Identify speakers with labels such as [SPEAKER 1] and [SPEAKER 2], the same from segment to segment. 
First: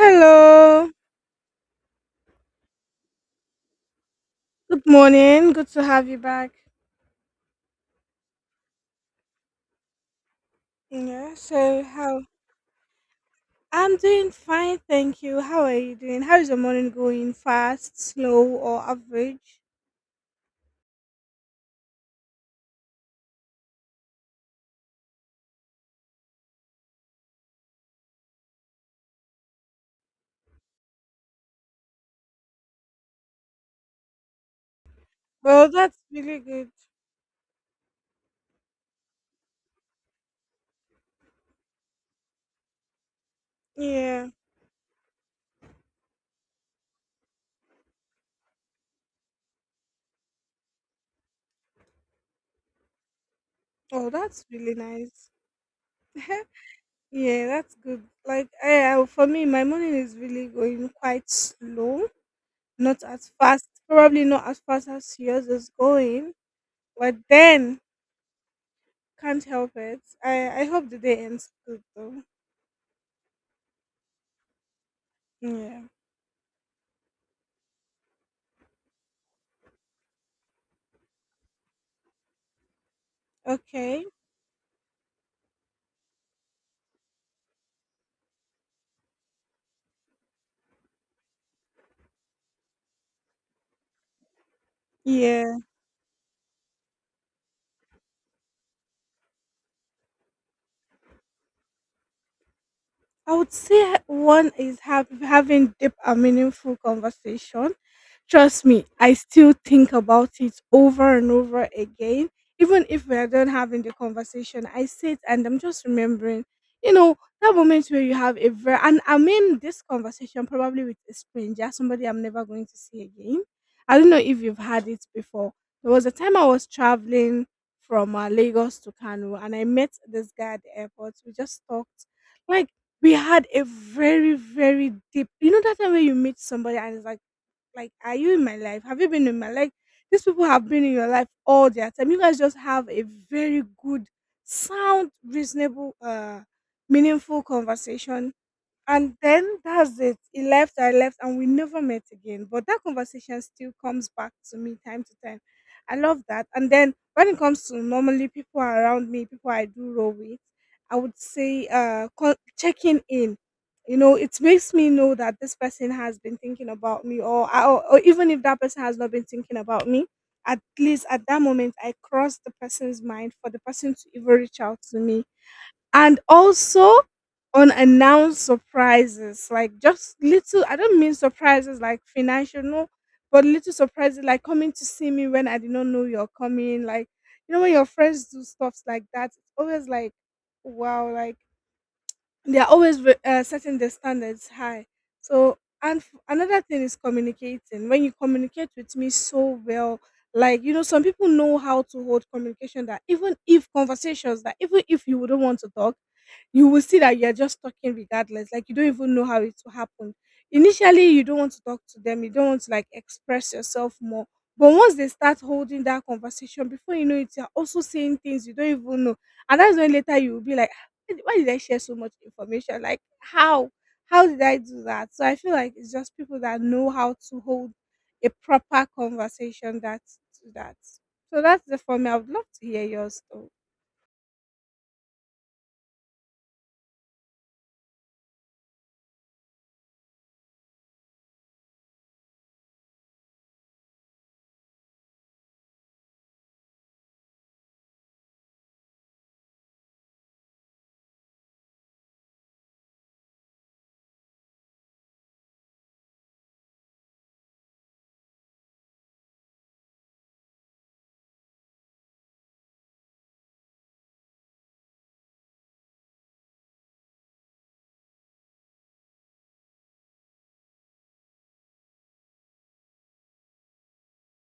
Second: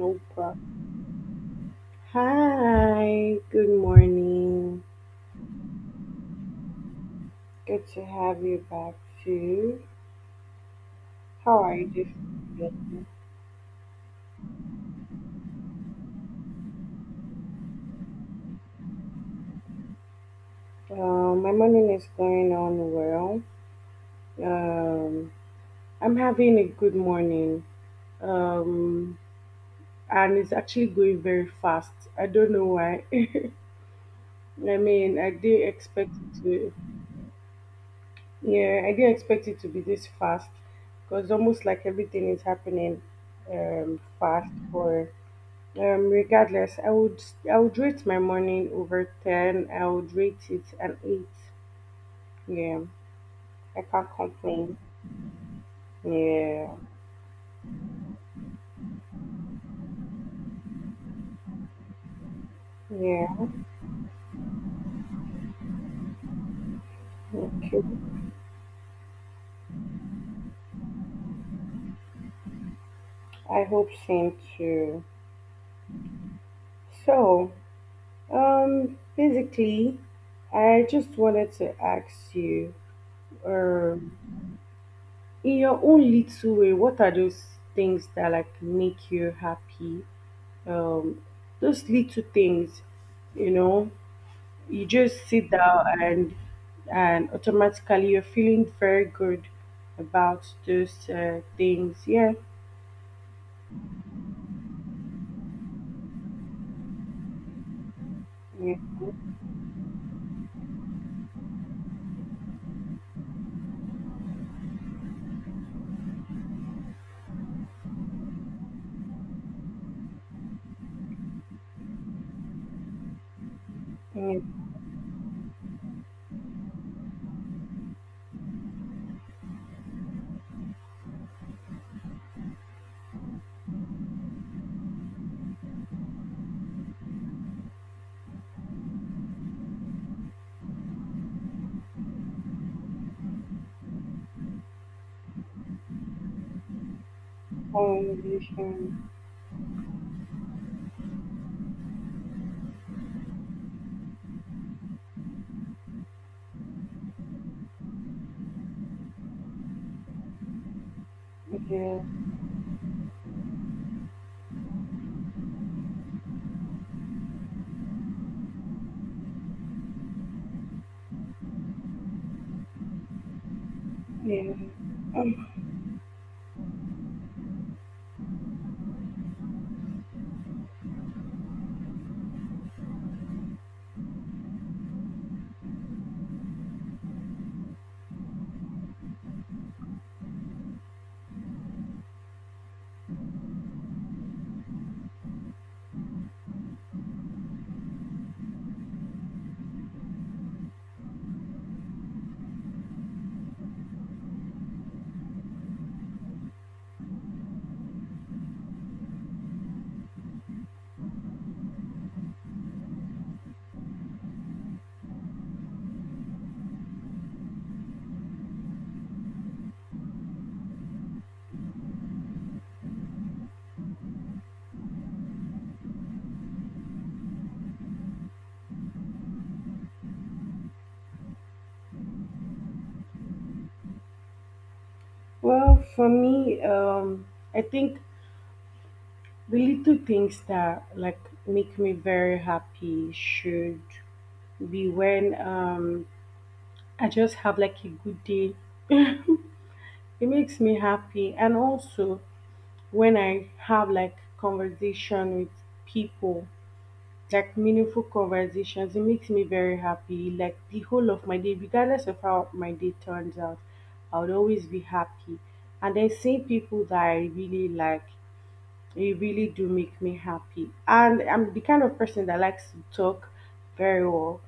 [SPEAKER 1] Opa.
[SPEAKER 2] Hello.
[SPEAKER 1] Hi, good morning.
[SPEAKER 2] Good morning. Good to have you back.
[SPEAKER 1] Good to have you back too.
[SPEAKER 2] Yeah.
[SPEAKER 1] How are
[SPEAKER 2] So
[SPEAKER 1] you this
[SPEAKER 2] how?
[SPEAKER 1] morning?
[SPEAKER 2] I'm doing fine, thank you. How are you doing? How is your morning going? Fast, slow, or average?
[SPEAKER 1] My morning is going on well. Um, I'm having a good morning. Um, and it's actually going very fast. I don't know why. I mean, I didn't
[SPEAKER 2] Well, that's
[SPEAKER 1] expect it to.
[SPEAKER 2] good.
[SPEAKER 1] Yeah, I didn't expect it to be this fast because almost like everything is happening
[SPEAKER 2] Yeah.
[SPEAKER 1] fast for. Regardless, I would rate my morning over ten. I would rate it an eight. Yeah, I can't
[SPEAKER 2] Oh, that's really
[SPEAKER 1] complain.
[SPEAKER 2] nice.
[SPEAKER 1] Yeah,
[SPEAKER 2] Yeah, that's good. Like, for me, my morning is really going quite slow. Not
[SPEAKER 1] yeah.
[SPEAKER 2] as fast. Probably not as fast as yours is going. But then,
[SPEAKER 1] Okay.
[SPEAKER 2] can't help it. I hope the day ends soon.
[SPEAKER 1] I hope same too. So, basically, I just wanted to ask you,
[SPEAKER 2] Okay.
[SPEAKER 1] um, in your own little way, what are those things that like make you happy? Um, those little things, you know. You just sit
[SPEAKER 2] Yeah.
[SPEAKER 1] down and automatically you're feeling very good about those things. Yeah,
[SPEAKER 2] I would say one is having deep and meaningful conversation. Trust
[SPEAKER 1] yeah,
[SPEAKER 2] me, I still think about it over and over again. Even if we are done having the conversation, I sit and I'm just remembering, you know, that moment where you have a very, and I mean this conversation probably with a stranger, somebody I'm never going to see again. I don't know
[SPEAKER 1] yeah.
[SPEAKER 2] if you've had it before. There was a time I was traveling from Lagos to Kano, and I met this guy at the airport. Like, we had a very, very deep, you know, that time when you meet somebody and it's like, are you in my life? Have you been in my life? These people have been in your life all their time. You guys just have a very good, sound, reasonable, meaningful conversation,
[SPEAKER 1] Um,
[SPEAKER 2] and then that's it. He left, I left, and we never met again. But that conversation still comes back to me time to time. I love that. And then when it comes to normally people around me, people I do roll with, I would say
[SPEAKER 1] yeah,
[SPEAKER 2] checking in. You know, it makes me know that this person has been thinking about me, or, or even if that person has not been thinking about me, at least at that moment I cross the person's mind for the person to even
[SPEAKER 1] yeah.
[SPEAKER 2] reach out to me.
[SPEAKER 1] Um,
[SPEAKER 2] And also unannounced surprises, like just little, I don't mean surprises like financial, no, but little surprises like coming to see me when I did not know you're coming. Like, you know, when your friends do stuffs like that, it's always like, wow. Like, they are always setting the standards high. So, and another thing is communicating. When you communicate with me so well, like, you know, some people know how to hold communication. That even if conversations, that even if you wouldn't want to talk, you will see that you are just talking regardless. Like, you don't even know how it will happen. Initially, you don't want to talk to them. You don't want to like express yourself more. But once they start holding that conversation, before you know it, you're also saying things you don't even know. And that's when later you will be like, why did I share so much information? Like, how? How did I do that? So I feel like it's just people that know how to hold proper conversation that do that. So that's the for me. I would love to hear yours.
[SPEAKER 1] well, for me, I think the little things that like make me very happy should be when I just have like a good day. It makes me happy. And also when I have like conversation with people, like meaningful conversations, it makes me very happy. Like, the whole of my day, regardless of how my day turns out, I would always be happy. And then seeing people that I really like, they really do make me happy. And I'm the kind of person that likes to talk very well.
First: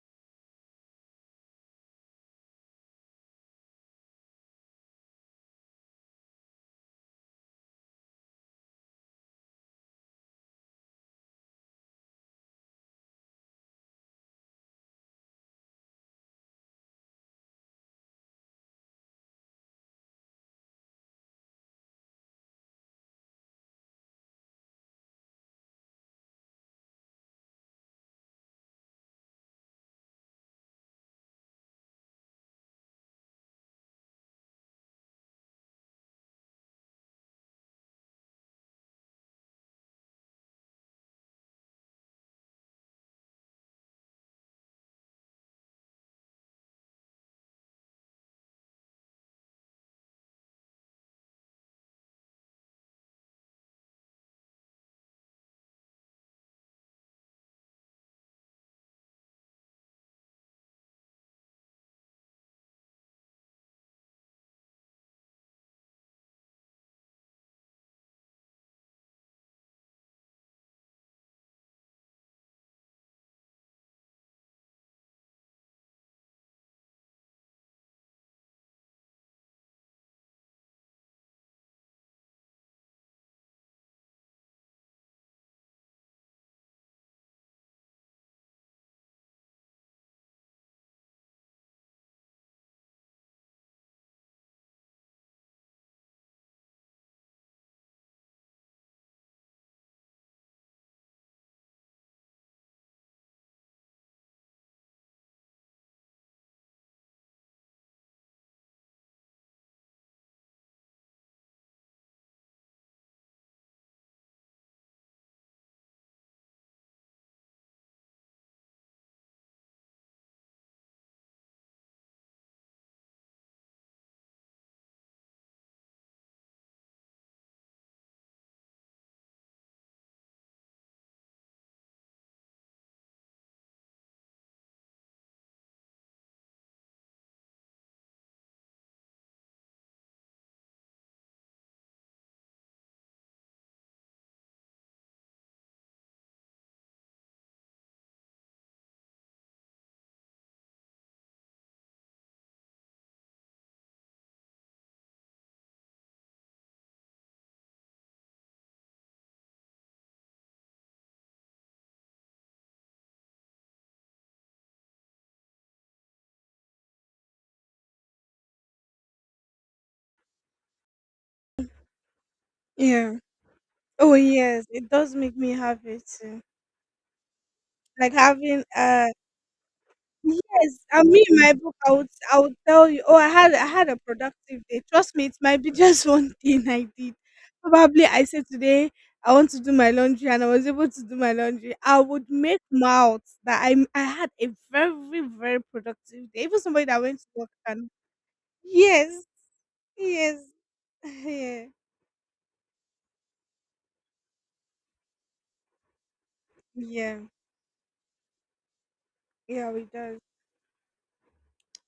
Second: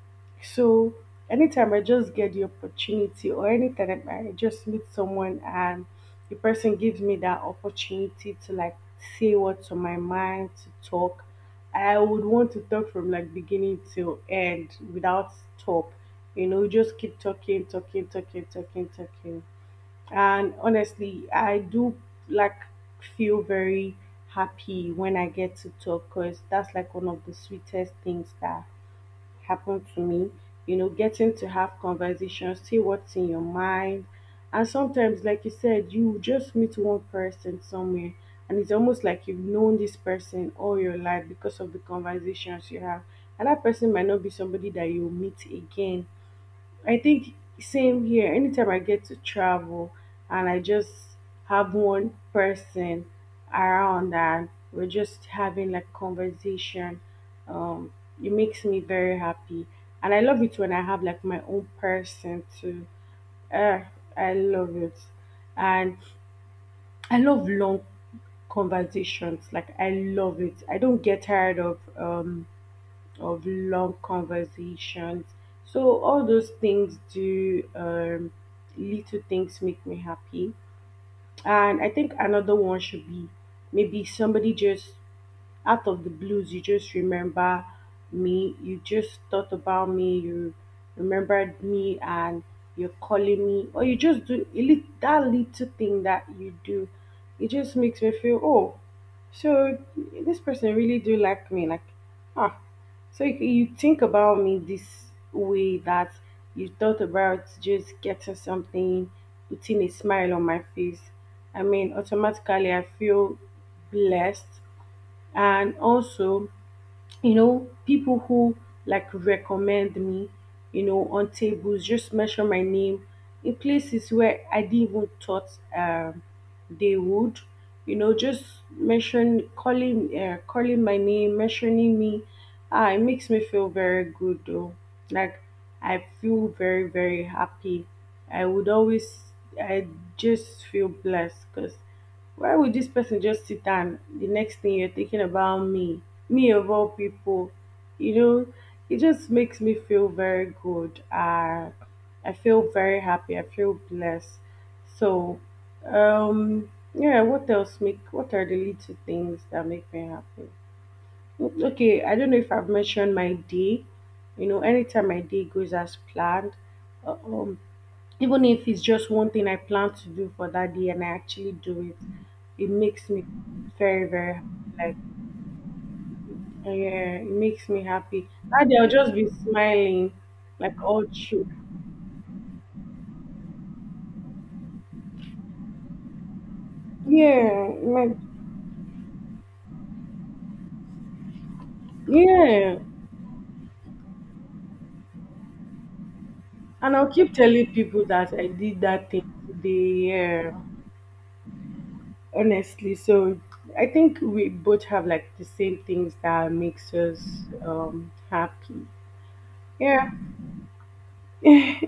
[SPEAKER 1] So anytime I just get the opportunity, or anytime that I just meet someone and the person gives me that opportunity to like say what's on my mind, to talk, I would want to talk from like beginning to end without stop. You know, just keep talking, talking, talking, talking, talking. And honestly, I do like feel very happy when I get to talk, because that's like one of the sweetest things that happened to me. You know, getting to have conversations, see what's in your mind. And sometimes, like you said, you just meet one person somewhere and it's almost like you've known this person all your life because of the conversations you have. And that person might not be somebody that you'll meet again. I think same here. Anytime I get to travel and I just have one person around and we're just having like conversation, um, it makes me very happy. And I love it when I have like my own person too. Uh, I love it. And I love long conversations. Like, I love it. I don't get tired of of long conversations. So all those things do, little things make me happy. And I think another one should be maybe somebody just out of the blues you just remember me, you just thought about me, you remembered me and you're calling me, or you just do that little thing that you do. It just makes me feel, oh, so this person really do like me. Like, ah, so you think about me this way, that you thought about just getting something, putting a smile on my face. I mean, automatically I feel blessed. And also, people who like recommend me, on tables, just mention my name in places where I didn't even thought, um, they would, just mention, calling my name, mentioning me. Ah, it makes me feel very good though. Like, I feel very, very happy. I would always i just feel blessed. Because why would this person just sit down? The next thing you're thinking about me? Me of all people. You know, it just makes me feel very good. I feel very happy. I feel blessed. So, yeah, what are the little things that make me happy? Okay, I don't know if I've mentioned my day. You know, anytime my day goes as planned, uh, um, even if it's just one thing I plan to do for that day and I actually do it, it makes
[SPEAKER 2] Yeah.
[SPEAKER 1] me very,
[SPEAKER 2] Oh
[SPEAKER 1] very,
[SPEAKER 2] yes, it
[SPEAKER 1] like,
[SPEAKER 2] does make me happy too.
[SPEAKER 1] yeah, it makes me
[SPEAKER 2] Like
[SPEAKER 1] happy.
[SPEAKER 2] having
[SPEAKER 1] That day I'll just be smiling,
[SPEAKER 2] yes,
[SPEAKER 1] like, all
[SPEAKER 2] and me in
[SPEAKER 1] through.
[SPEAKER 2] my book I would, tell you, oh I had, a product. Trust me, it might be just one thing I did.
[SPEAKER 1] Yeah, like,
[SPEAKER 2] Today I want to do my laundry, and I was able to do my laundry, I would make
[SPEAKER 1] yeah.
[SPEAKER 2] mouth that I had a very, very productive day. Even somebody
[SPEAKER 1] And
[SPEAKER 2] that
[SPEAKER 1] I'll
[SPEAKER 2] went to
[SPEAKER 1] keep
[SPEAKER 2] work.
[SPEAKER 1] telling people that I did that
[SPEAKER 2] Yes,
[SPEAKER 1] thing today,
[SPEAKER 2] yes,
[SPEAKER 1] yeah.
[SPEAKER 2] yeah,
[SPEAKER 1] Honestly, so I think we both have like the same things that makes us happy.
[SPEAKER 2] yeah, we
[SPEAKER 1] Yeah.
[SPEAKER 2] does.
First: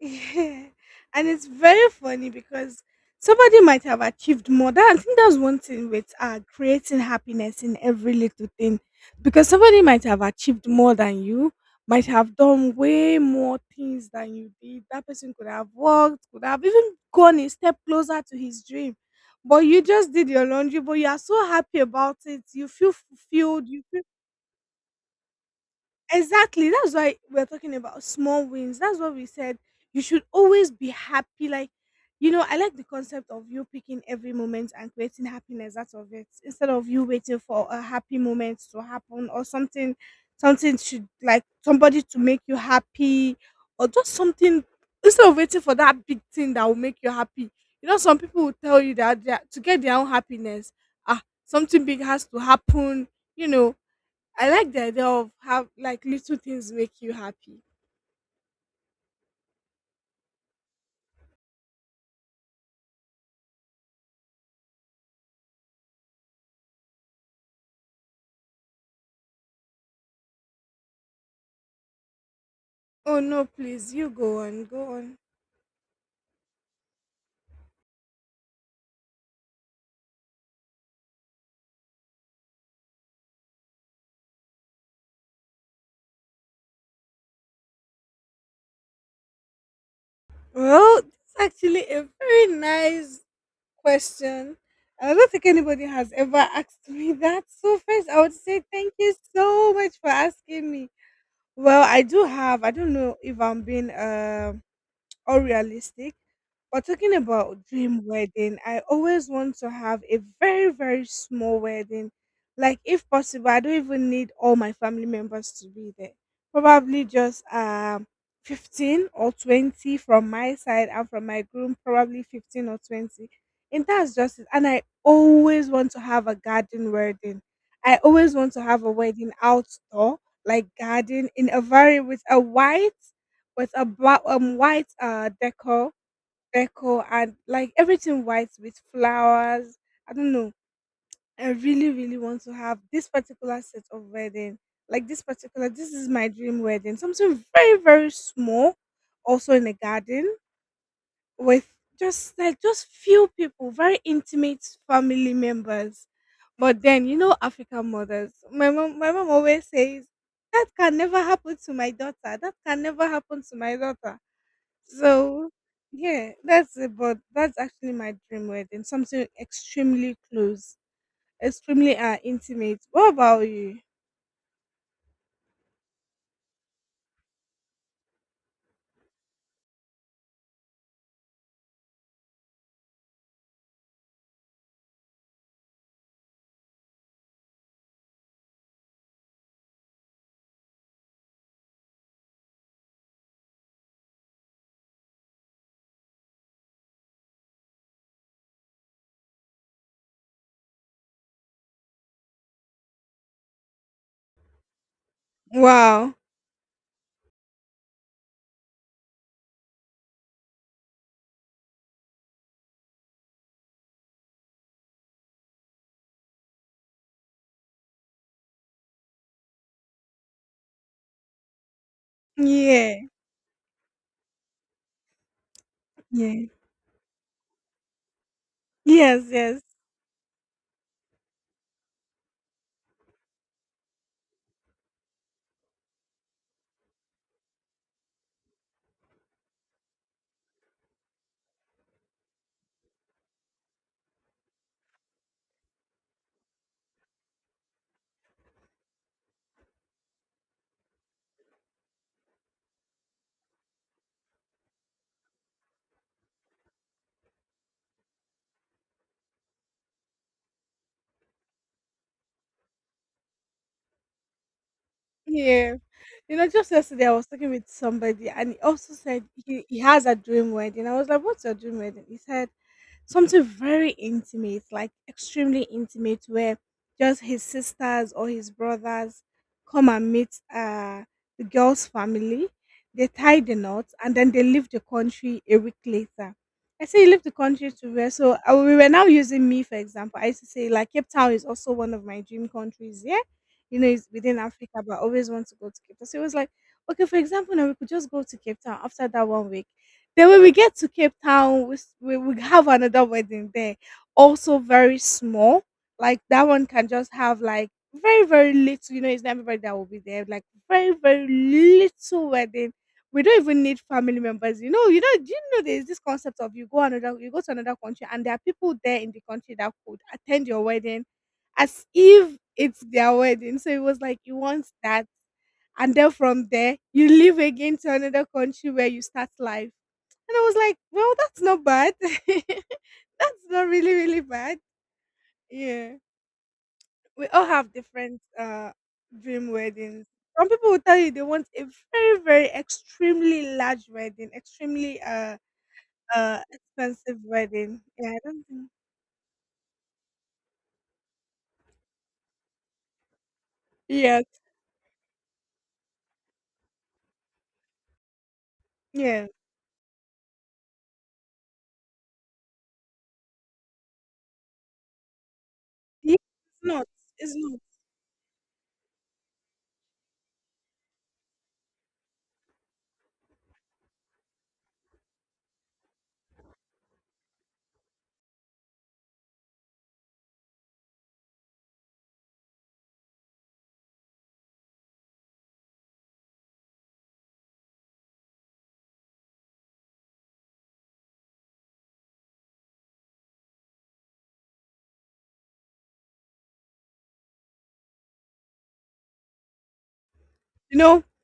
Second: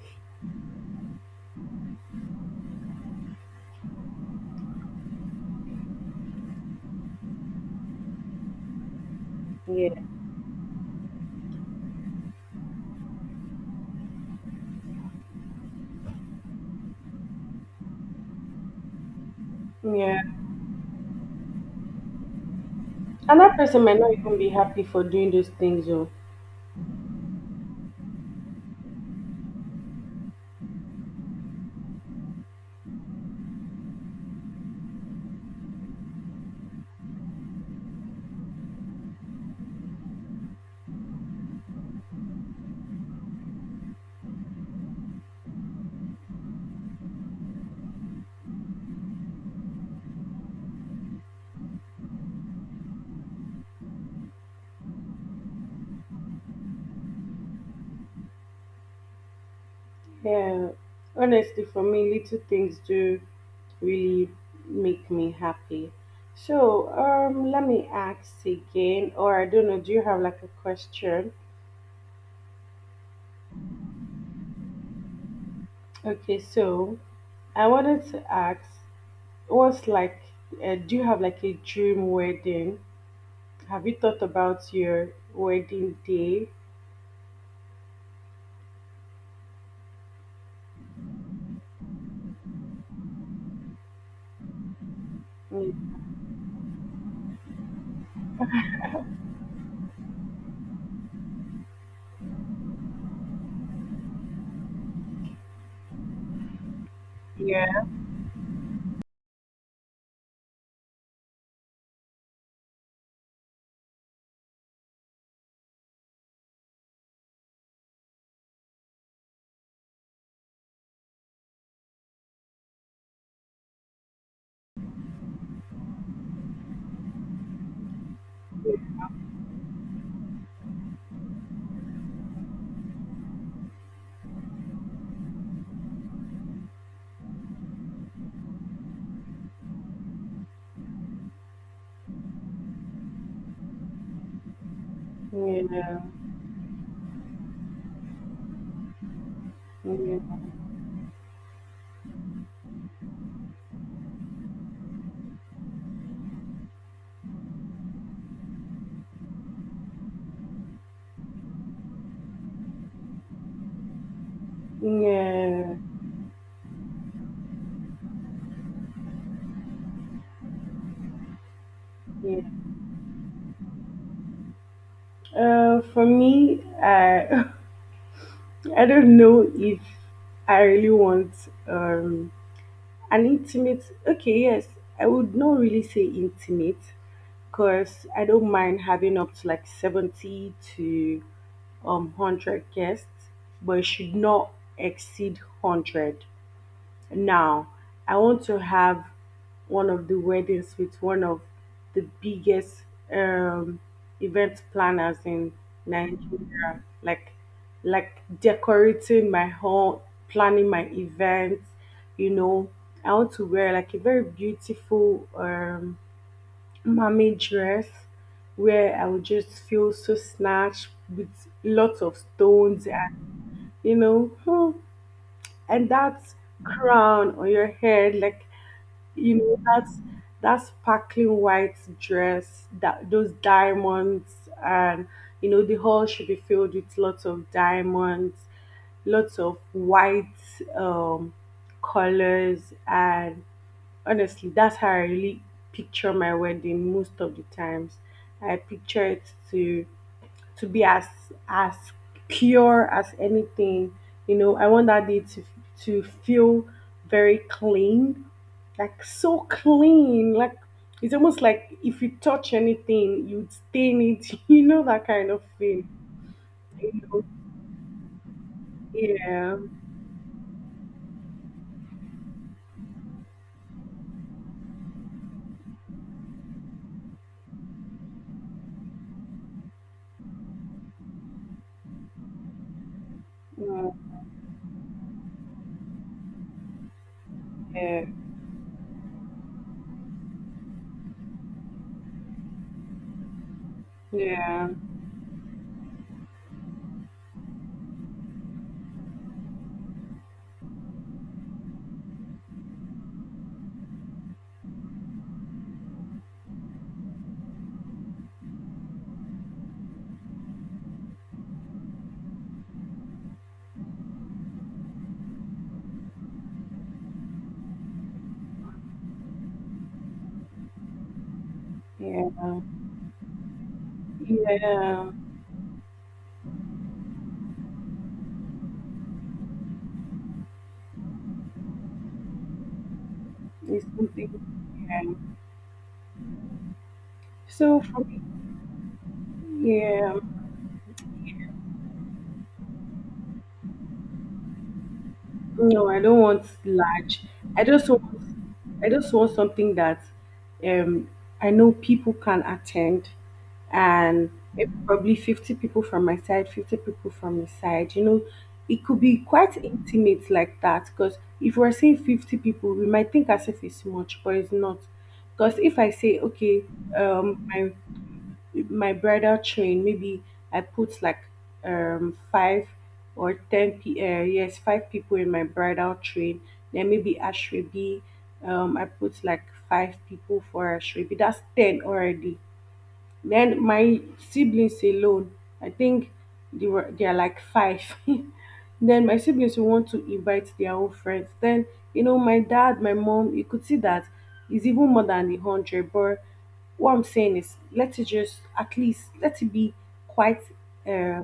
[SPEAKER 2] Yeah. And it's very funny because somebody might have achieved more. That I think that's one thing with creating happiness in every little thing. Because somebody
[SPEAKER 1] Yeah.
[SPEAKER 2] might have achieved more than you, might have done way more things than you did. That person could have worked, could have even gone a step closer to his dream. But you just
[SPEAKER 1] Yeah.
[SPEAKER 2] did your laundry, but you are so happy about it. You feel
[SPEAKER 1] And that
[SPEAKER 2] fulfilled. You...
[SPEAKER 1] person might not even be happy for doing those things. Or
[SPEAKER 2] Exactly. That's why we're talking about small wins. That's what we said. You should always be happy. Like, you know, I like the concept of you picking every moment and creating happiness as- instead of you waiting for a happy moment to happen or something, something should like somebody to make you happy or just something instead of waiting for that big thing that will make you happy. You know, some people will tell you that they are- to get their own happiness, ah, something big has to happen. You know, I like the idea of how like little things make you happy.
[SPEAKER 1] yeah, honestly, for me, little things do really make me happy. So, let me ask again, or I don't know. Do you have like a question?
[SPEAKER 2] Oh no, please, you go on, go on.
[SPEAKER 1] Okay, so I wanted to ask, what's like, do you have like a dream wedding? Have you thought about your wedding day?
[SPEAKER 2] Well, it's actually a very nice question. I don't think anybody has
[SPEAKER 1] Mm.
[SPEAKER 2] ever asked me that. So first, I would say thank you so much for asking me. Well, I do have. I don't know if I'm being unrealistic, but talking about
[SPEAKER 1] Yeah,
[SPEAKER 2] dream wedding, I always want to have a very, very small wedding. Like, if possible, I don't even need all my family members to be there. Probably just 15 or 20 from my side, and from my groom, probably 15 or 20. And that's just it. And I always want to have a garden wedding. I always want to have a wedding outdoor, like garden in a very with a white, with a black white decor, Deco, and like everything white with flowers. I don't know. I really, really want to have this particular set of wedding. Like this particular, this
[SPEAKER 1] yeah,
[SPEAKER 2] is my dream wedding. Something very, very small, also in a
[SPEAKER 1] yeah,
[SPEAKER 2] garden with just like just few people, very intimate family members. But then you know African mothers. My mom always says that can never happen to my daughter. That can never happen to my daughter. So
[SPEAKER 1] yeah,
[SPEAKER 2] yeah, that's it. But that's actually my dream wedding. Something extremely close, extremely
[SPEAKER 1] yeah.
[SPEAKER 2] intimate. What about you?
[SPEAKER 1] For me, I I don't know if I really want um an intimate. Okay, yes, I would not really say intimate because I don't mind having up to like seventy to hundred guests, but it should not exceed 100. Now, I want to have one of the weddings with one of the biggest um, event planners in
[SPEAKER 2] Wow.
[SPEAKER 1] Nigeria. Like decorating my home, planning my events. You know, I want to wear like a very beautiful mommy dress where I would just feel so snatched with lots of stones
[SPEAKER 2] Yeah.
[SPEAKER 1] and you know, hmm, and that
[SPEAKER 2] Yeah.
[SPEAKER 1] crown on your head. Like,
[SPEAKER 2] Yes,
[SPEAKER 1] you know,
[SPEAKER 2] yes,
[SPEAKER 1] that's that sparkling white dress, that those diamonds, and the hall should be filled with lots of diamonds, lots of white um colors. And honestly, that's how I really picture my wedding most of the times. I picture it to to be as pure as anything. You know, I want that day to feel very clean, like so clean. Like, it's almost like if you touch anything, you stain it. You know that kind of
[SPEAKER 2] yeah.
[SPEAKER 1] thing.
[SPEAKER 2] You know, just yesterday I was talking with somebody and he also said
[SPEAKER 1] Yeah.
[SPEAKER 2] he has a dream wedding. I was like, what's your dream wedding? He said something very intimate, like extremely intimate, where just his sisters or his brothers come and meet the girl's family. They tie the knot
[SPEAKER 1] Yeah.
[SPEAKER 2] and then they leave the country a week later. I say leave the country to
[SPEAKER 1] Yeah.
[SPEAKER 2] where? So we were now using me for example. I used to say like Cape Town is also one of my dream countries. Yeah, you know it's within Africa, but I always want, so it was like, okay, for example, now we could just go to Cape Town after that one week. Then when we get to Cape Town, we have another wedding there, also very small. Like that one can just have like very, very little, you know, it's not everybody that will be there, like very, very little wedding. We don't even need family members. You know, do you know there's this concept of you go another, you go to another country and there are people there in the country that attend your wedding as
[SPEAKER 1] Yeah.
[SPEAKER 2] if it's their wedding. So it was like you want that,
[SPEAKER 1] Yeah.
[SPEAKER 2] and then from there you leave again to another country where you start life. And I was like, well, that's not bad. That's not
[SPEAKER 1] It's
[SPEAKER 2] really, really
[SPEAKER 1] something.
[SPEAKER 2] bad.
[SPEAKER 1] Yeah.
[SPEAKER 2] Yeah. We all have
[SPEAKER 1] So for me,
[SPEAKER 2] different dream weddings.
[SPEAKER 1] yeah.
[SPEAKER 2] People will tell you they want a very, very extremely large wedding, extremely
[SPEAKER 1] No, I don't
[SPEAKER 2] uh
[SPEAKER 1] want large. I
[SPEAKER 2] wedding.
[SPEAKER 1] just want
[SPEAKER 2] Yeah. I don't-
[SPEAKER 1] I just want something that, um I know people can attend,
[SPEAKER 2] Yeah.
[SPEAKER 1] and maybe probably 50 people from my side, 50 people from his side. You know, it could be
[SPEAKER 2] Yeah.
[SPEAKER 1] quite intimate like that, because if we're saying 50 people, we might think as if it's much, but it's not. Because if I
[SPEAKER 2] Yes.
[SPEAKER 1] say, okay, um
[SPEAKER 2] No.
[SPEAKER 1] my my bridal train, maybe I put like five or ten p yes, five people in my bridal train. Then maybe ashrebi, I put like five people for ashrebi. That's 10 already. Then my siblings alone, I think they are like five. Then my siblings will want to invite their own friends. Then, my dad, my mom, you could see that is even more than 100. But what I'm saying is, let it just, at least let it be quite,
[SPEAKER 2] You know,
[SPEAKER 1] uh,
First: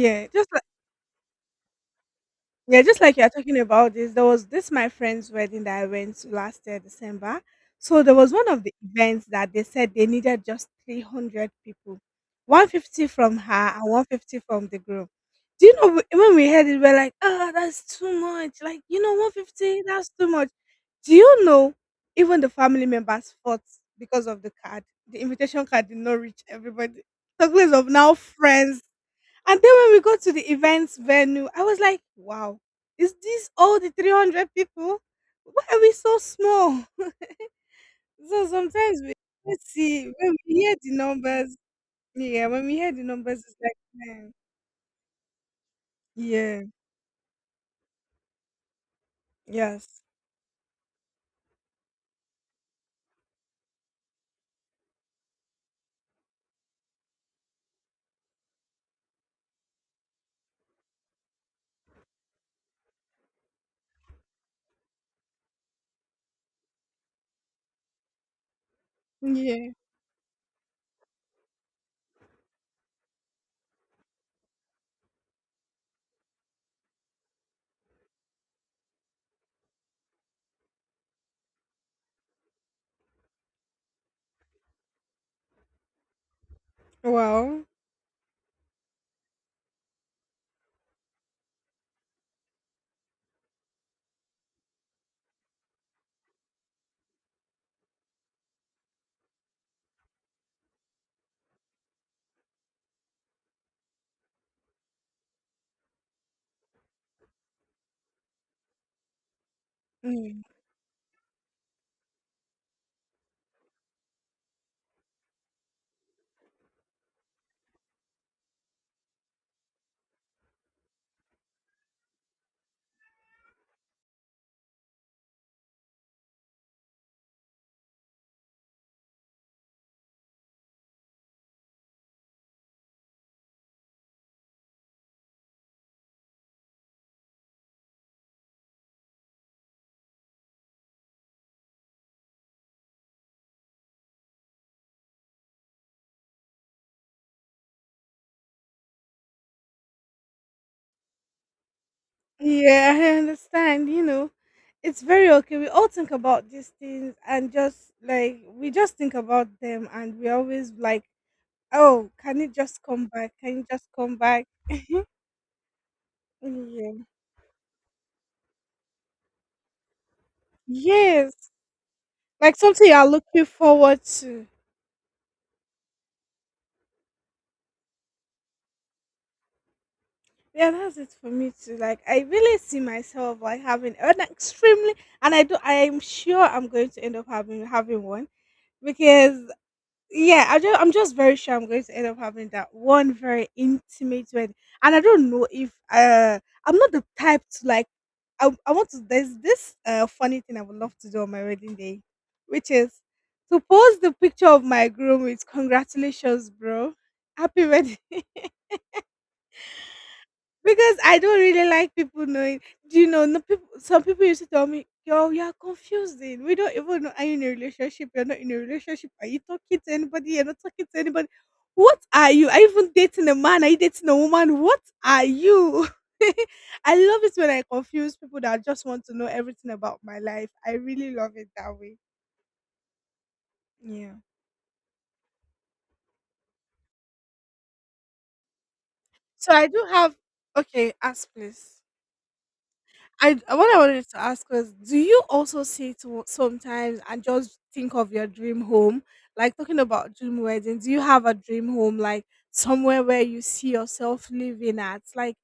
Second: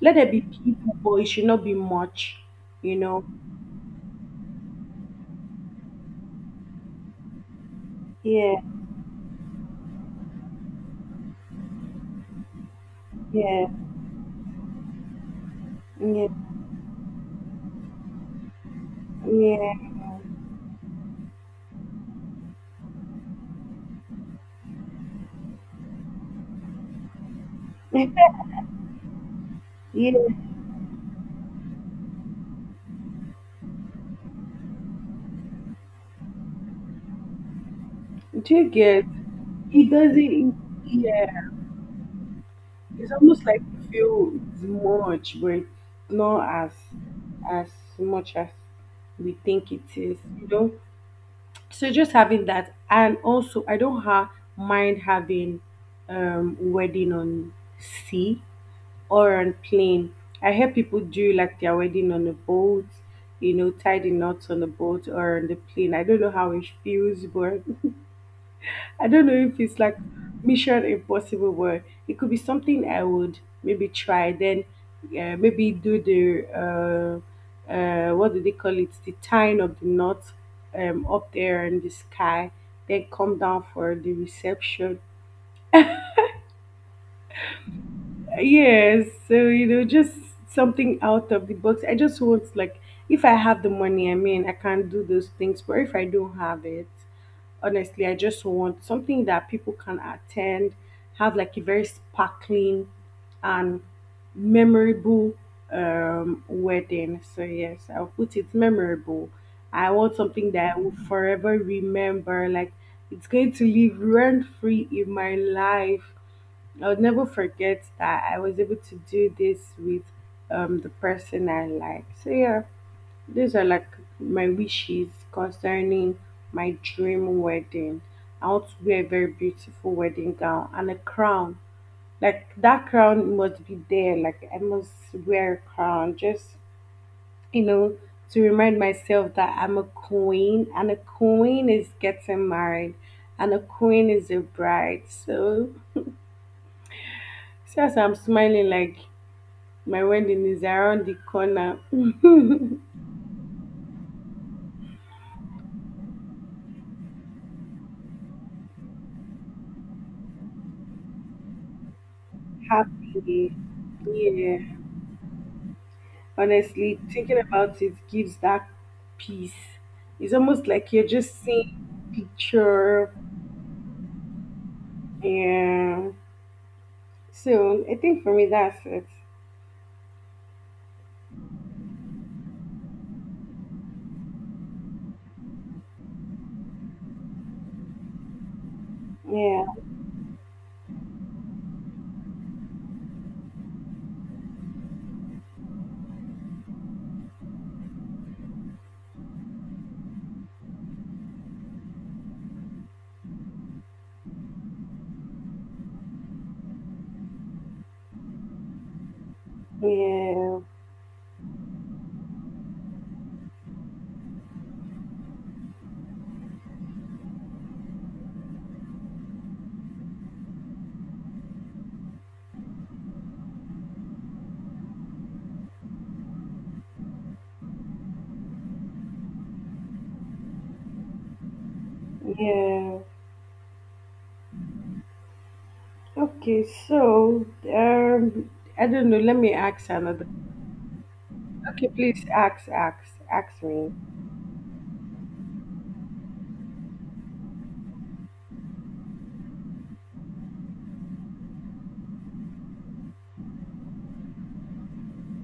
[SPEAKER 1] let there be
[SPEAKER 2] Just...
[SPEAKER 1] people, but it should not be much.
[SPEAKER 2] Yeah,
[SPEAKER 1] You
[SPEAKER 2] just like
[SPEAKER 1] know.
[SPEAKER 2] you're talking about this, there was this my friend's wedding that I went to last year, December. So there was one
[SPEAKER 1] Yeah,
[SPEAKER 2] of the events that they said they needed just 300, 150 from
[SPEAKER 1] yeah,
[SPEAKER 2] her and 150 from the groom. Do you know,
[SPEAKER 1] yeah,
[SPEAKER 2] when we heard it, we're like, oh, that's too much. Like, you know, 150,
[SPEAKER 1] yeah,
[SPEAKER 2] that's too much. Do you know, even the family members fought because of the card. The invitation card did not reach everybody. Talk less of now friends, and then when we go
[SPEAKER 1] yeah.
[SPEAKER 2] to the events venue, I was like, wow, is this all the 300 people? Why are we so small? So
[SPEAKER 1] Do you
[SPEAKER 2] sometimes
[SPEAKER 1] get?
[SPEAKER 2] we
[SPEAKER 1] It
[SPEAKER 2] see, when
[SPEAKER 1] doesn't.
[SPEAKER 2] we hear
[SPEAKER 1] Yeah,
[SPEAKER 2] numbers, yeah, when we hear the
[SPEAKER 1] it's
[SPEAKER 2] numbers,
[SPEAKER 1] almost
[SPEAKER 2] it's
[SPEAKER 1] like you
[SPEAKER 2] like,
[SPEAKER 1] feel it's much, but it's not
[SPEAKER 2] yeah,
[SPEAKER 1] as much as we think it
[SPEAKER 2] yes,
[SPEAKER 1] is, you know. So just having that. And also, I don't mind having wedding on sea or on plane. I hear people do like their wedding on a boat, you know, tie the knots on the boat or on the plane. I don't know how it feels, but I don't know if
[SPEAKER 2] yeah,
[SPEAKER 1] it's like Mission Impossible, where it could be something I would maybe try, then, maybe do the, what do they call it? The tying of the knot, up there in the sky, then come down for the reception.
[SPEAKER 2] wow,
[SPEAKER 1] Yes, so you know, just something out of the box. I just want, like, if I have the money, I mean, I can do those things. But if I don't have it, honestly, I just want something that people can attend, have like a very sparkling and memorable wedding. So yes, I'll put it memorable. I want
[SPEAKER 2] mm,
[SPEAKER 1] something that I will forever remember. Like, it's going to live rent free in my life. I'll never forget that I was able to do this with the person I like. So, yeah, these are like my wishes concerning my dream wedding. I want to wear a very beautiful wedding gown and a crown. Like, that crown must be there. Like, I must wear a crown just, you know, to remind myself that I'm a queen, and a queen is getting married, and a queen is a bride. So, since I'm smiling like, my wedding is around the corner. Mm.
[SPEAKER 2] yeah, I understand, you know, it's very okay. We all think about these things and just like, we just think about them, and we always like, oh, can it just come back?
[SPEAKER 1] Happy.
[SPEAKER 2] Come back.
[SPEAKER 1] Yeah.
[SPEAKER 2] Mm.
[SPEAKER 1] Honestly,
[SPEAKER 2] Yeah.
[SPEAKER 1] thinking about it gives that peace. It's almost like you're just
[SPEAKER 2] Yes.
[SPEAKER 1] seeing
[SPEAKER 2] Like something you are
[SPEAKER 1] picture.
[SPEAKER 2] looking forward to.
[SPEAKER 1] Yeah. So I think for me that's it.
[SPEAKER 2] Yeah, that's it for me too. Like I really see myself like having an extremely, and I do. I am sure I'm going to end up having one because
[SPEAKER 1] Yeah.
[SPEAKER 2] yeah, I just, I'm just very sure I'm going to end up having that one very intimate wedding. And I don't know if I'm not the type to like. I want to. There's this funny thing I would love to do on my wedding day, which is to post the picture of my groom with congratulations, bro, happy wedding.
[SPEAKER 1] Yeah.
[SPEAKER 2] Because I don't really like people knowing. Do you know? No, people, some people used to tell me, "Yo, you're confusing. We don't even know. Are you in a relationship? You're not in a relationship. Are you talking to anybody? You're not talking to anybody. What are you? Are you even dating a man? Are you dating a woman? What are you?" I love it when I confuse people that just want to know everything about my life. I really love it that way.
[SPEAKER 1] Yeah.
[SPEAKER 2] Yeah.
[SPEAKER 1] Okay, so, um I don't know, let
[SPEAKER 2] So
[SPEAKER 1] me
[SPEAKER 2] I do
[SPEAKER 1] ask
[SPEAKER 2] have
[SPEAKER 1] another.
[SPEAKER 2] okay, ask please.
[SPEAKER 1] Okay, please ask, ask,
[SPEAKER 2] I
[SPEAKER 1] ask
[SPEAKER 2] what I
[SPEAKER 1] me.
[SPEAKER 2] wanted to ask was, do you also sit sometimes and just think of your dream home? Like talking about dream wedding, do you have a dream home like somewhere where you see yourself living at?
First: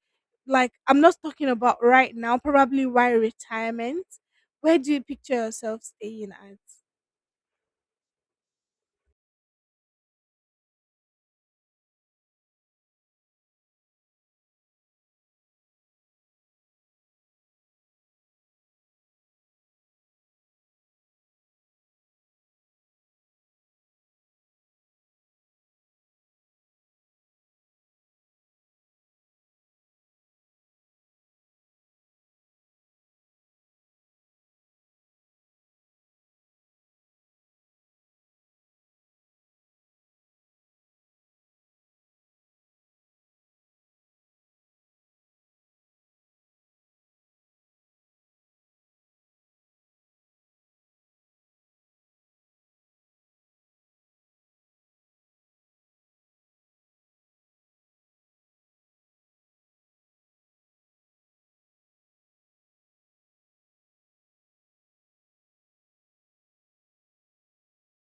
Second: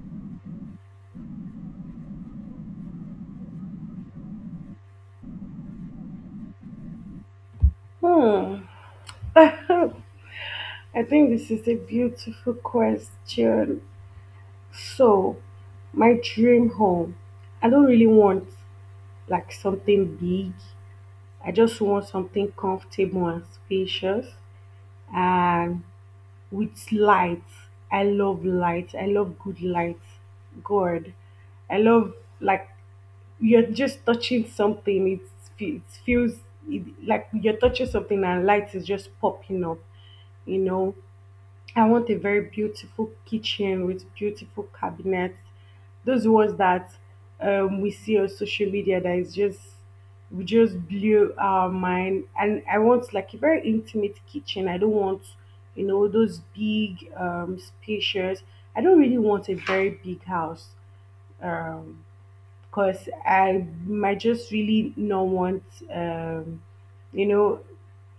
[SPEAKER 2] Like I'm not talking about right now, probably while retirement. Where do you picture yourself staying at?
[SPEAKER 1] Hmm. I think this is a beautiful question. So, my dream home, I don't really want like something big. I just want something comfortable and spacious and with lights. I love lights. I love good lights. God, I love like you're just touching something. It's, fe- it feels it, like you're touching something and light is just popping up, you know. I want a very beautiful kitchen with beautiful cabinets. Those ones that we see on social media that is just we just blew our mind. And I want like a very intimate kitchen. I don't want you know those big spacious. I don't really want a very big house. Um, because I might just really not want, um, you know,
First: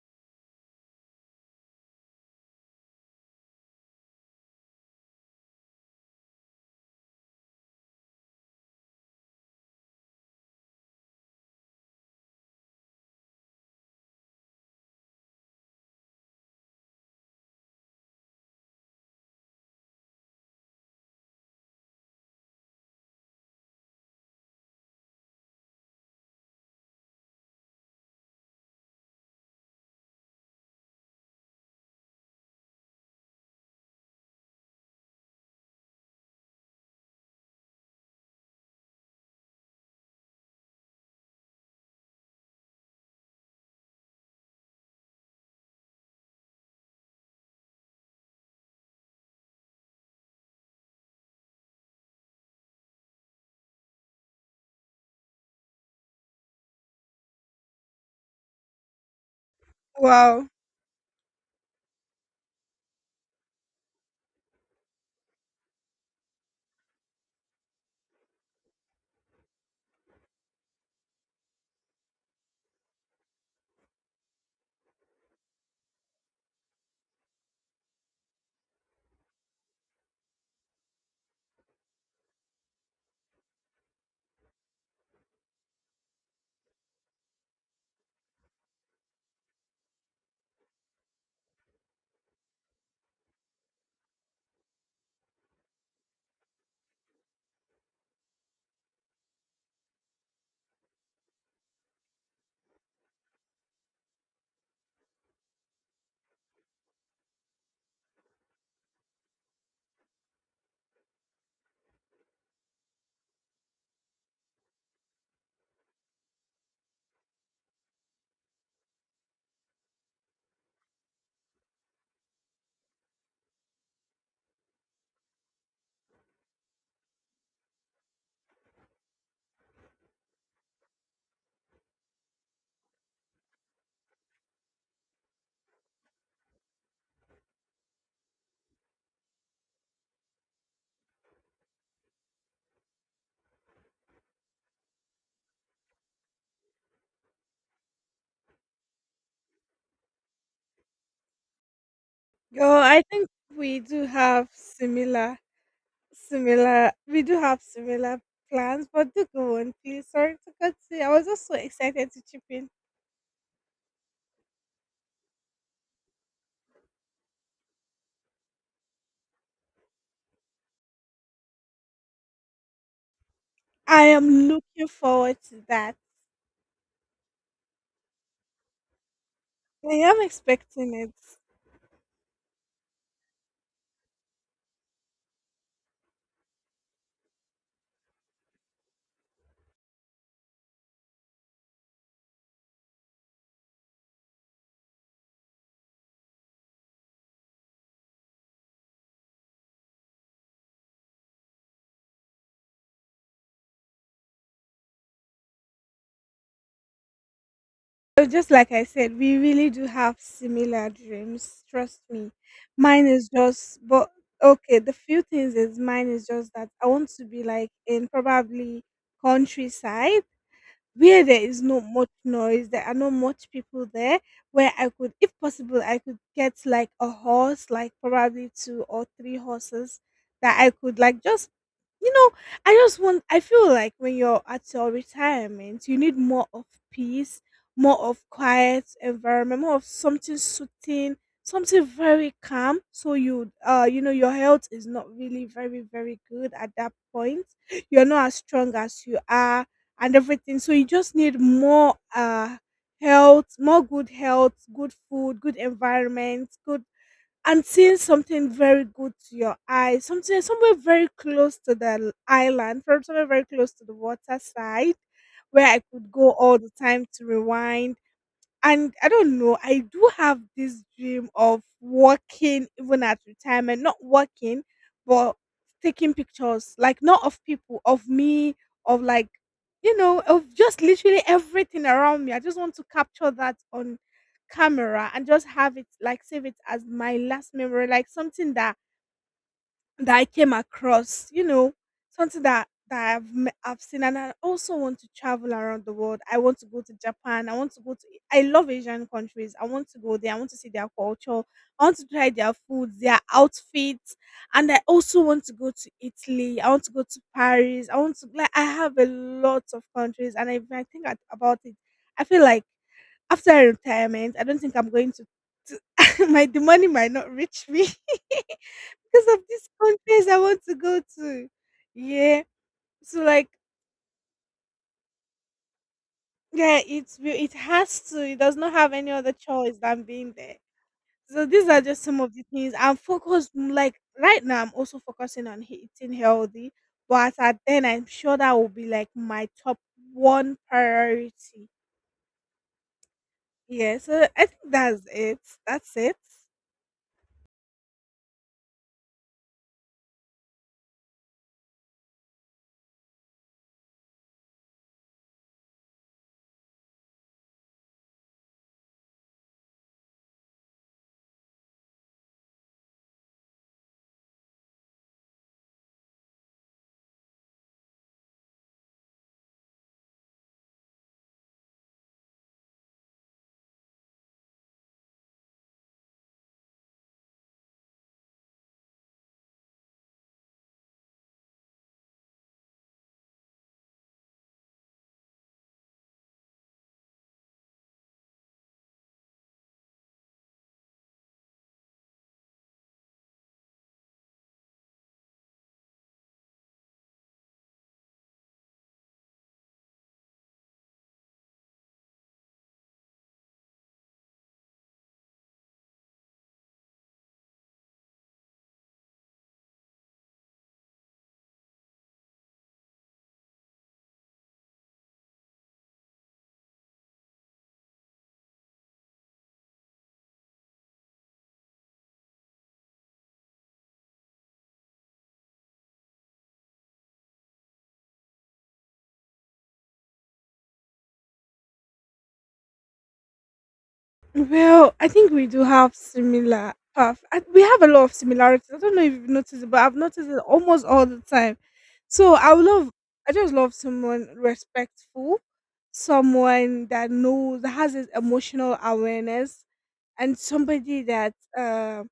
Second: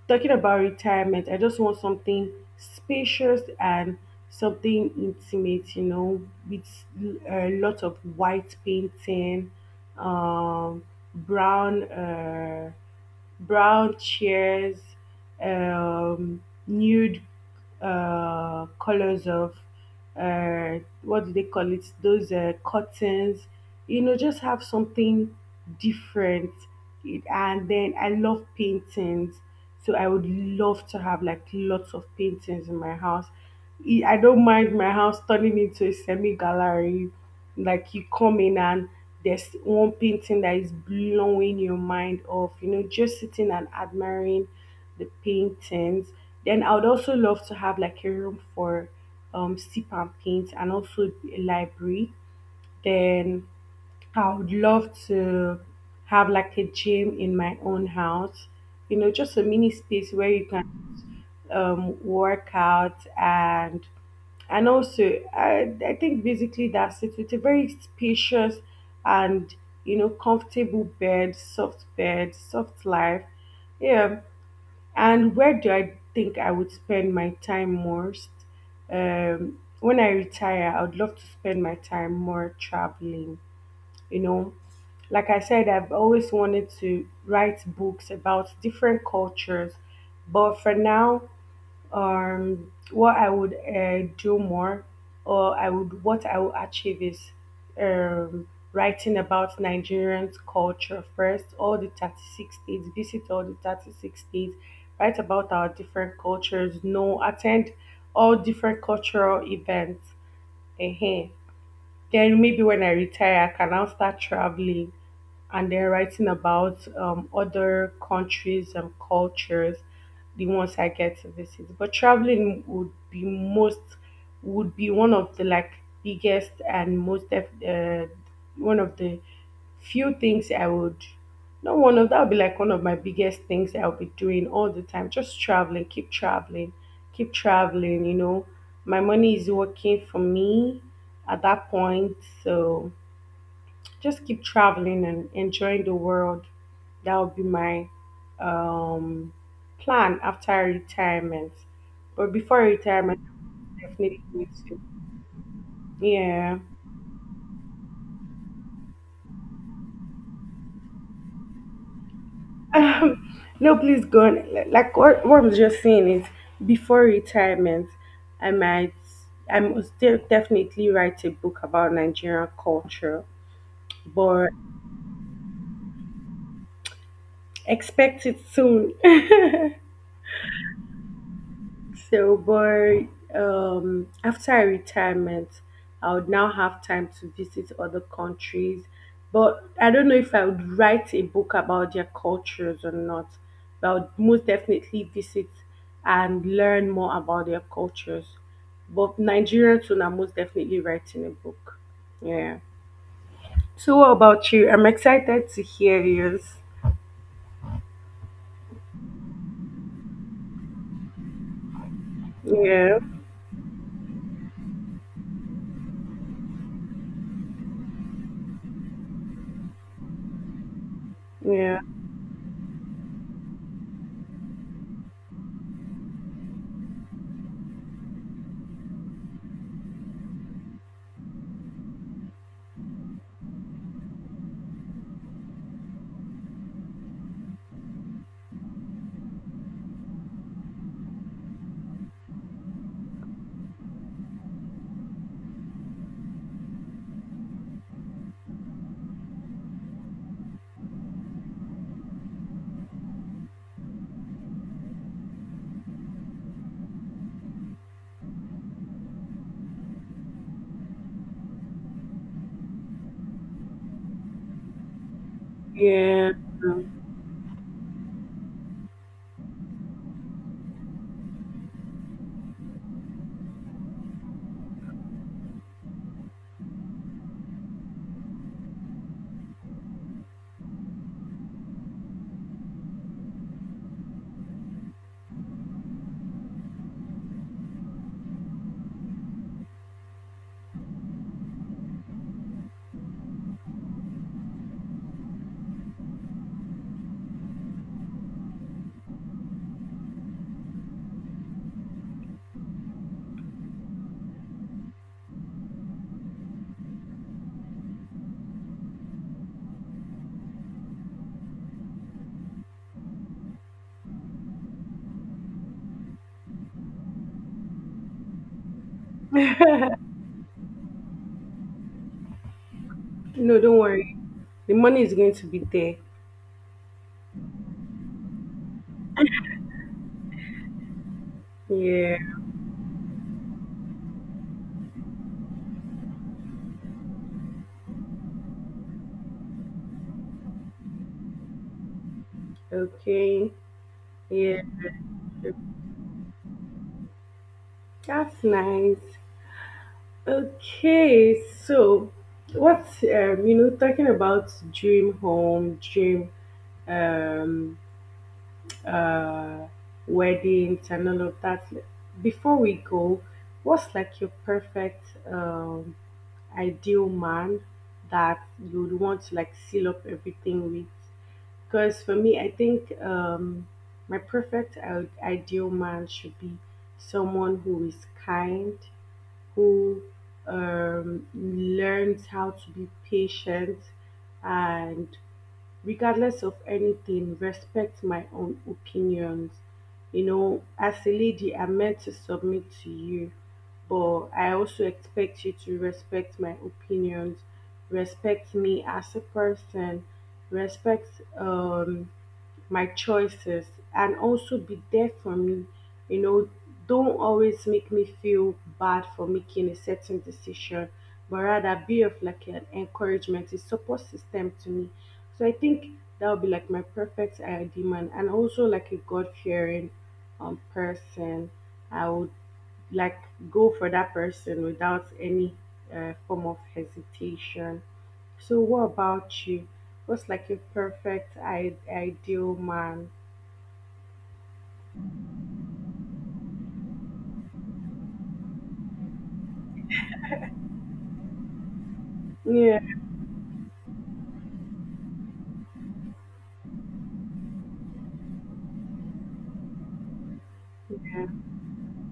[SPEAKER 1] talking about retirement. I just want something spacious and something intimate, you know, with a lot of white painting, um, brown. Brown chairs, um, nude colors of what do they call it? Those curtains. You know, just have something different. And then I love paintings, so I would love to have like lots of paintings in my house. I don't mind my house turning into a semi gallery, like you come in and there's one painting that is blowing your mind off, you know, just sitting and admiring the paintings. Then I would also love to have like a room for sip and paint and also a library. Then I would love to have like a gym in my own house, you know, just a mini space where you
[SPEAKER 2] Wow.
[SPEAKER 1] can work out. And also I think basically that's it, with a very spacious and you know comfortable bed, soft bed, soft life. Yeah. And where do I think I would spend my time most? When I retire, I would love to spend my time more traveling, you know, like I said, I've always wanted to write books about different cultures. But for now, what I would do more, or I would, what I would achieve is um writing about Nigerian culture first, all the 36 states, visit all the 36 states, write about our different cultures, know, attend all different cultural events. uh Then maybe when I retire, I can now start traveling and then writing about other countries and cultures, the ones I get to visit. But traveling would be most, would be one of the like biggest and most one of the few things I would, not one of that, would be like one of my biggest things I'll be doing all the time, just traveling, keep traveling, keep traveling, you know, my money is working for me at that point. So just keep traveling and enjoying the world. That would be my um, plan after retirement. But before
[SPEAKER 2] Oh, I
[SPEAKER 1] retirement,
[SPEAKER 2] think we do
[SPEAKER 1] definitely going
[SPEAKER 2] have
[SPEAKER 1] to.
[SPEAKER 2] similar,
[SPEAKER 1] Yeah.
[SPEAKER 2] similar. We do have similar plans, but do go on, please. Sorry to cut you. I was just so excited to chip in.
[SPEAKER 1] No, please go on. Like what I'm just saying is, before retirement, I might, I must definitely write a book about Nigerian culture,
[SPEAKER 2] I am
[SPEAKER 1] but
[SPEAKER 2] looking forward to that.
[SPEAKER 1] expect it soon.
[SPEAKER 2] Isn't it?
[SPEAKER 1] So, but after retirement, I would now have time to visit other countries. But I don't know if I would write a book about their cultures or not. But I would most definitely visit and learn more about their cultures. But Nigerian soon, I'm most definitely writing a book. Yeah. So, what about you? I'm excited to hear yours.
[SPEAKER 2] So just like I said, we really do have similar dreams. Trust me.
[SPEAKER 1] Yeah.
[SPEAKER 2] Mine is just, but okay, the few things is mine is just that I want to be like in probably countryside where there is
[SPEAKER 1] Yeah.
[SPEAKER 2] not much noise, there are not much people there, where I could possible I could get like a horse, like probably two or three horses that I could like just you know, I just want I feel like when you're at your retirement, you need more of peace, more of quiet environment, more of something soothing, something very calm. So you you know your health is not really very, very good at that point. You're not as strong as you are and everything. So you just need more health, more good health, good food, good environment, good and seeing something very good to your eye, something somewhere very close to the island, from somewhere very close to the water side, where I could go
[SPEAKER 1] Yeah.
[SPEAKER 2] all the to rewind. And I don't know, I do have this dream of working even at retirement, not working, but taking pictures, like not of people, of me, of like, you know, of just literally everything around me. I just want to capture that on camera and just have it like save it as my last memory, like something that I came across, you know, something that I've seen, and I also want to travel around the world. I want to go to Japan. I want to. I love Asian countries. I want to go there. I want to see their culture. I want to try their food, their outfits, and I also want to go to Italy. I want to Paris. I want to like I have a lot of countries, and if I think about it, I feel like after retirement, I don't think I'm going to. My the money might not reach me because of these countries I want to go to. Yeah, so like
[SPEAKER 1] No, don't worry. The money is going to be there.
[SPEAKER 2] yeah, it's it has to. It does not have any other choice than. So these are just
[SPEAKER 1] Yeah.
[SPEAKER 2] some of the things I'm focused. Like right now, I'm also focusing on eating healthy, but at then I'm sure that will be like my one priority.
[SPEAKER 1] Okay.
[SPEAKER 2] Yeah, so I
[SPEAKER 1] Yeah.
[SPEAKER 2] think that's it. That's it.
[SPEAKER 1] That's nice. Okay. So, what's you know, talking about dream home, dream um uh weddings and all of that. Before we go, what's like your perfect um ideal man that you would want to like seal up everything with? Because for me, I think my perfect ideal man should be someone who is kind, who learns how to be patient, and regardless of anything, respects my own opinions. You know, as a lady, I'm meant to submit to you, but I also expect you to respect my opinions, respect me as a person, respect um my choices, and also be there for me. You know, don't always make me feel bad for making a certain decision, but rather be of like an encouragement, a support system to me. So I think that would be like my perfect ideal man, and also like a God fearing person. I would like go for that person without any form of hesitation. So, what about you? What's like your perfect ideal man?
[SPEAKER 2] Well, I think we do have similar path. I, we have a lot of similarities. I don't know if you've noticed it, but I've noticed it almost all the time. So I would
[SPEAKER 1] Yeah,
[SPEAKER 2] love, I just love someone respectful, someone that knows, that has this emotional awareness, and somebody that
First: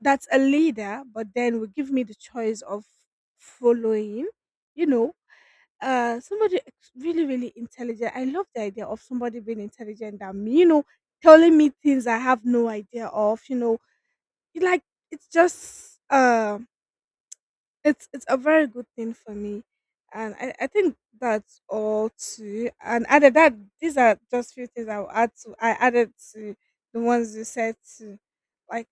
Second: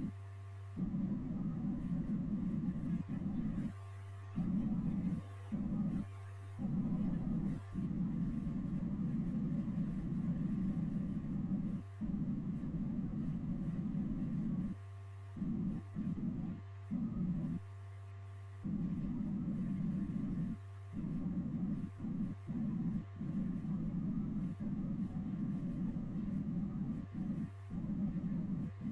[SPEAKER 2] that's a leader, but then will give me the choice of following. You know, somebody really intelligent. I love the idea of somebody being intelligent than me, you know, telling me things I have no idea of, you know, it, like it's just it's a very good thing for me, and I think that's all too and added that these are just few things I'll add to I added to the ones you said to like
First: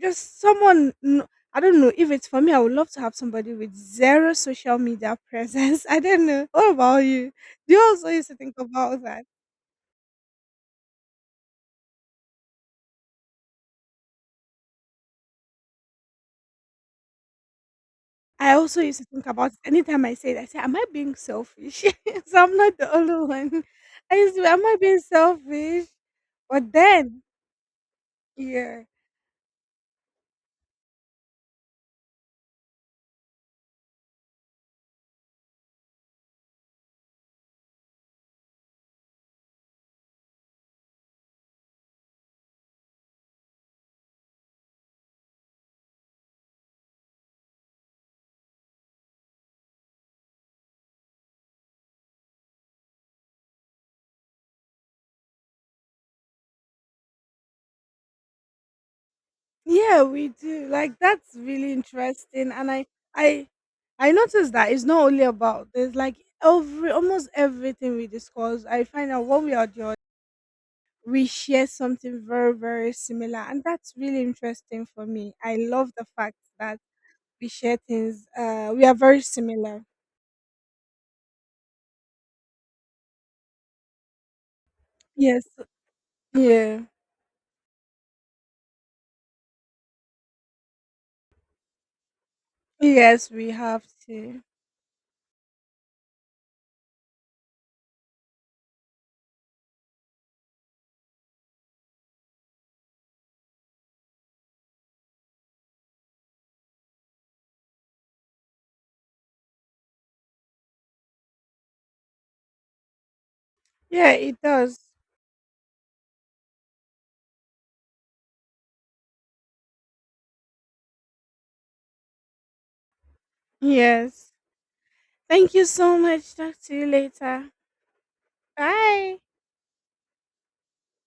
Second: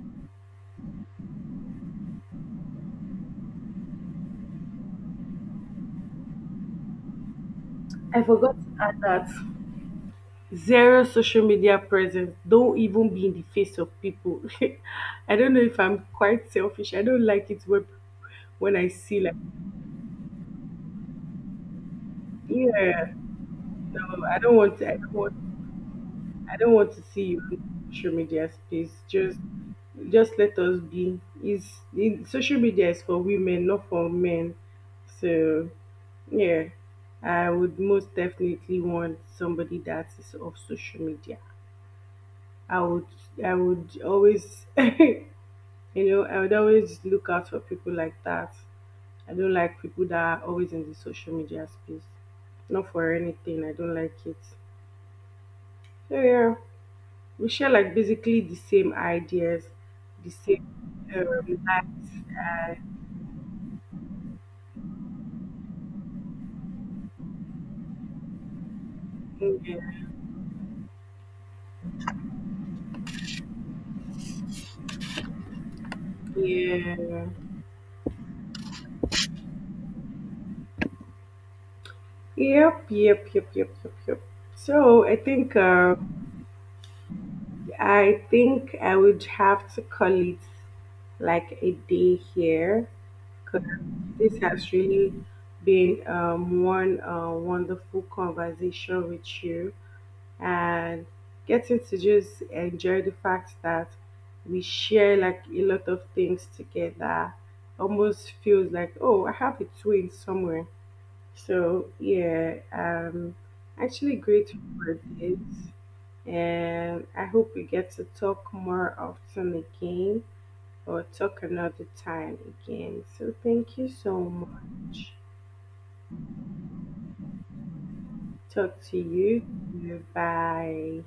[SPEAKER 2] just someone I don't know if it's for me. I would love to have somebody with zero social media presence. I don't know. What about you? Do you also
[SPEAKER 1] I
[SPEAKER 2] used to think
[SPEAKER 1] forgot to add
[SPEAKER 2] about? That?
[SPEAKER 1] that. Zero social media presence. Don't even be in the face of people. I don't know if I'm quite selfish. I don't like it when
[SPEAKER 2] I also
[SPEAKER 1] I
[SPEAKER 2] used to
[SPEAKER 1] see
[SPEAKER 2] think
[SPEAKER 1] like,
[SPEAKER 2] about it. Anytime I say it, I say, "Am I being selfish?" So I'm not the
[SPEAKER 1] yeah,
[SPEAKER 2] only one. I
[SPEAKER 1] no,
[SPEAKER 2] used
[SPEAKER 1] I
[SPEAKER 2] to, be,
[SPEAKER 1] don't
[SPEAKER 2] "Am I
[SPEAKER 1] want I
[SPEAKER 2] being
[SPEAKER 1] don't want
[SPEAKER 2] selfish?"
[SPEAKER 1] I
[SPEAKER 2] But
[SPEAKER 1] don't want to see
[SPEAKER 2] then,
[SPEAKER 1] you in social media
[SPEAKER 2] yeah,
[SPEAKER 1] space. Just let us be. Is, social media is for women, not for men. So yeah, I would most definitely want somebody that is off social media. I would I would always you know, I would always look out for people like that. I don't like people that are always in the social media space. Not for anything. I don't like it. So yeah, we share like basically the same ideas,
[SPEAKER 2] yeah, we
[SPEAKER 1] the same
[SPEAKER 2] do. Like that's really
[SPEAKER 1] likes.
[SPEAKER 2] interesting, and I, I noticed that it's not only about. There's like every almost everything we discuss. I find out one way or the other
[SPEAKER 1] Yeah.
[SPEAKER 2] we share something very, very similar. And that's really interesting for me. I love the fact that
[SPEAKER 1] Yep,
[SPEAKER 2] we share things, we are very similar.
[SPEAKER 1] yep, yep, yep, yep, yep. So I
[SPEAKER 2] Yes.
[SPEAKER 1] think
[SPEAKER 2] Yeah.
[SPEAKER 1] I think I would have to call it like a day here,
[SPEAKER 2] Yes, we
[SPEAKER 1] because
[SPEAKER 2] have
[SPEAKER 1] this
[SPEAKER 2] to.
[SPEAKER 1] has really been one wonderful conversation with you, and getting to just enjoy the fact that we share like a lot of things together almost feels like, oh, I have a twin somewhere. So yeah,
[SPEAKER 2] Yeah,
[SPEAKER 1] actually
[SPEAKER 2] it
[SPEAKER 1] grateful
[SPEAKER 2] does.
[SPEAKER 1] for this, and I hope we get to talk more often again, or talk another time again. So thank you so
[SPEAKER 2] Yes.
[SPEAKER 1] much.
[SPEAKER 2] Thank you so much. Talk to you later.
[SPEAKER 1] Talk to
[SPEAKER 2] Bye.
[SPEAKER 1] you. Bye.